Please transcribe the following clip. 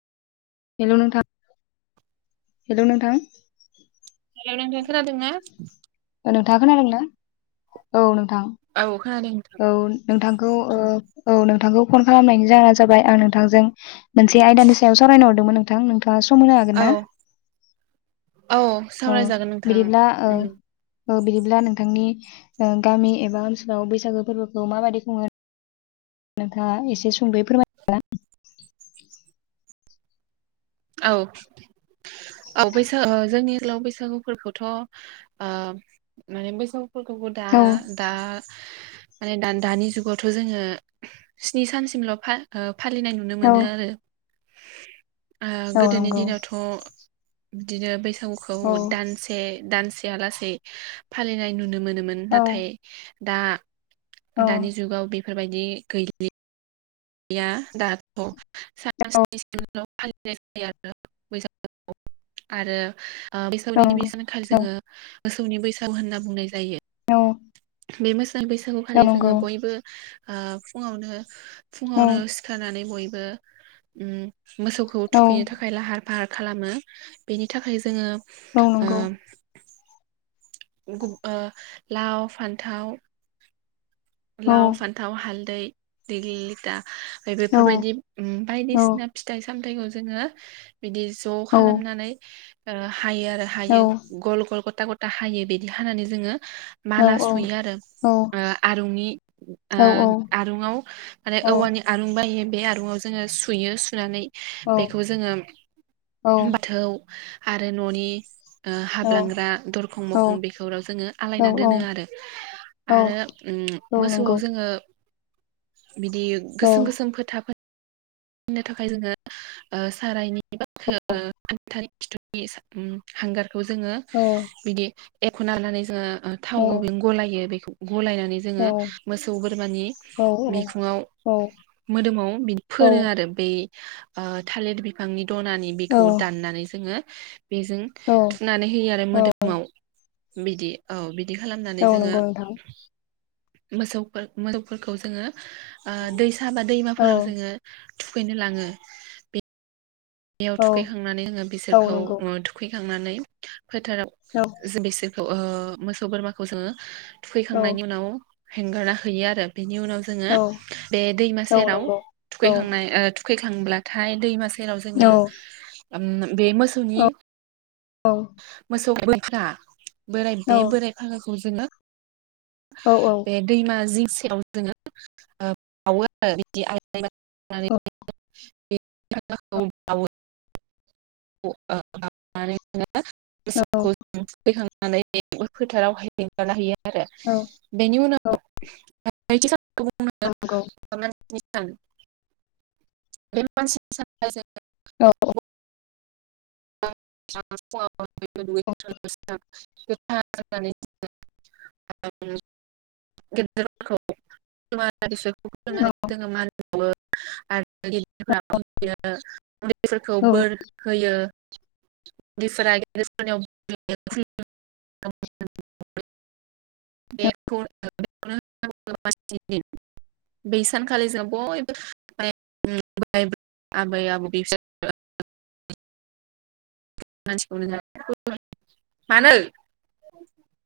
हेल' नोंथां हेल' नोंथां। हेल' नोंथां खोनादोंना? नोंथाङा खोनादोंना? औ नोंथां। औ। खोनादों नोंथां औ नोंथांखौ ओ औ नोंथांखौ फन खालामनायनि जाहोना जाबाय आं नोंथांजों मोनसे आयदानि सायाव सावरायनो हरदों मोन नोंथां नों नोंथाङा सम होनो हागोन ना? औ औ औ सावरायजागोन नोंथां। बिदिब्ला ओ उम ओ बिदिब्ला नोंथां नोंनि ओ गामि एबा ओनसोलाव बैसागो फोरबोखौ माबायदि खुङो? नोंथाङा एसे संद'यै फोरमाय [unintelligible] औ औ बैसा ओ जोंनि आथिखालाव बैसागु फोरखौथ' ओ माने बैसागु फोरखौबो दा औ दा माने दा दानि जुगावथ जोङो स्नि सान सिमल' फा ओ फालिनाय नुनो औ मोनो आरो। ओ औ गोदोनि नंगौ दिनावथ बिदिनो बैसागुखौ औ दानसे दानसे या लासेै फालिनाय नुनो मोनोमोन औ नाथाय दा औ दानि जुगाव बेफोर बायदि गैलि या दाथ' [unintelligible] आरो ओ औ बैसागुनि गिबि नंगौ सानखौ औ जोङो मोसौनि बैसागु होनना बुंनाय जायो। औ बे मोसौ बैसागु खालि नंगौ जोङो बयबो ओ फुङावनो औ फुङावनो सिखार नानै बयबो उम मोसौखौ औ थुखैनो थाखाय लाहार फाहार खालामो बेनि थाखाय जोङो औ ओ नंगौ। गुब ओ लाव, फान्थाव औ लाव, फान्थाव, हालदै, दैग्लि लिथा ओमफाय बेफोर औ बायदि ओम औ बायदिसिना फिथाइ सामथाइखौ जोङो बिदि ज' औ खालामनानै ओ हायो आरो हायो गल गल गथ गथा गथा हायो बिदि हानानै जोङो औ माला सुयो आरो औ ओ आट दुंनि ओ औ आरुं आव माने औ औवानि आरुं बाय बे बे आरुं आव जोङो सुयो सुनानै बेखौ जोङो औ बाथौ आरो ननि ओ औ हाबलांग्रा दरखं मोखं बेफोराव जोङो आलायना दोनो आरो आरो औ उम मोसौ आव नंगौ जोङो बिदि औ गोसोम गोसोम फोथा फोर फोननो थाखाय जोङो ओ सारायनि [unintelligible] हांगार बेखौ जोङो औ बिदि एख'नानै जोङो औ थाव [unintelligible] गलायो बेखौ गलायनानै औ जोङो मोसौ बोरमानि बिखुङाव औ मोदोमाव बेनि औ फोनो आरो बै ओ थालिर बिफांनि दनानि बेखौ दाननानै जोङो बेजों थुनानै होयो आरो मोदोमाव बिदि औ बि बिदि औ खालामनानै जोङो नंगौ नोंथां मोसौ फोर मोसौ फोरखौ जोङो ओ दैसा बा दैमा औ फोराव जोङो थुखैनो लाङो बे बेयाव औ थुखैखांनानै जोङो औ बिसोरखौ नंगौ ओ थुखैखांनानै फोथाराव औ बिसोरखौ औ मोसौ बोरमाखौ जोङो औ थुखैखांनायनि उनाव हेंगारना होयो आरो बेनि उनाव जोङो औ बे दैमा औ सेराव नंगौ औ थुखैखांनाय ओ थु खैखांब्लाथाय दैमा सेराव औ जोङो बे मोसौनि औ मोसौ [unintelligible] बोराय बे बोराय फागाखौ जोङो औ बे दैमा जिं सेराव जोङो बावो [unintelligible] [unintelligible] [unintelligible] आरो बेनि औ उनाव नंगौ [unintelligible] [unintelligible] बे मानसि [unintelligible] औ। [unintelligible] [unintelligible] [unintelligible] उन्दैफोरखौ औ बोर होयो। [unintelligible] [unintelligible] बै सानखालि जों बयबो [unintelligible] [unintelligible] आबै आबौ [unintelligible] मानसि [unintelligible] मानो?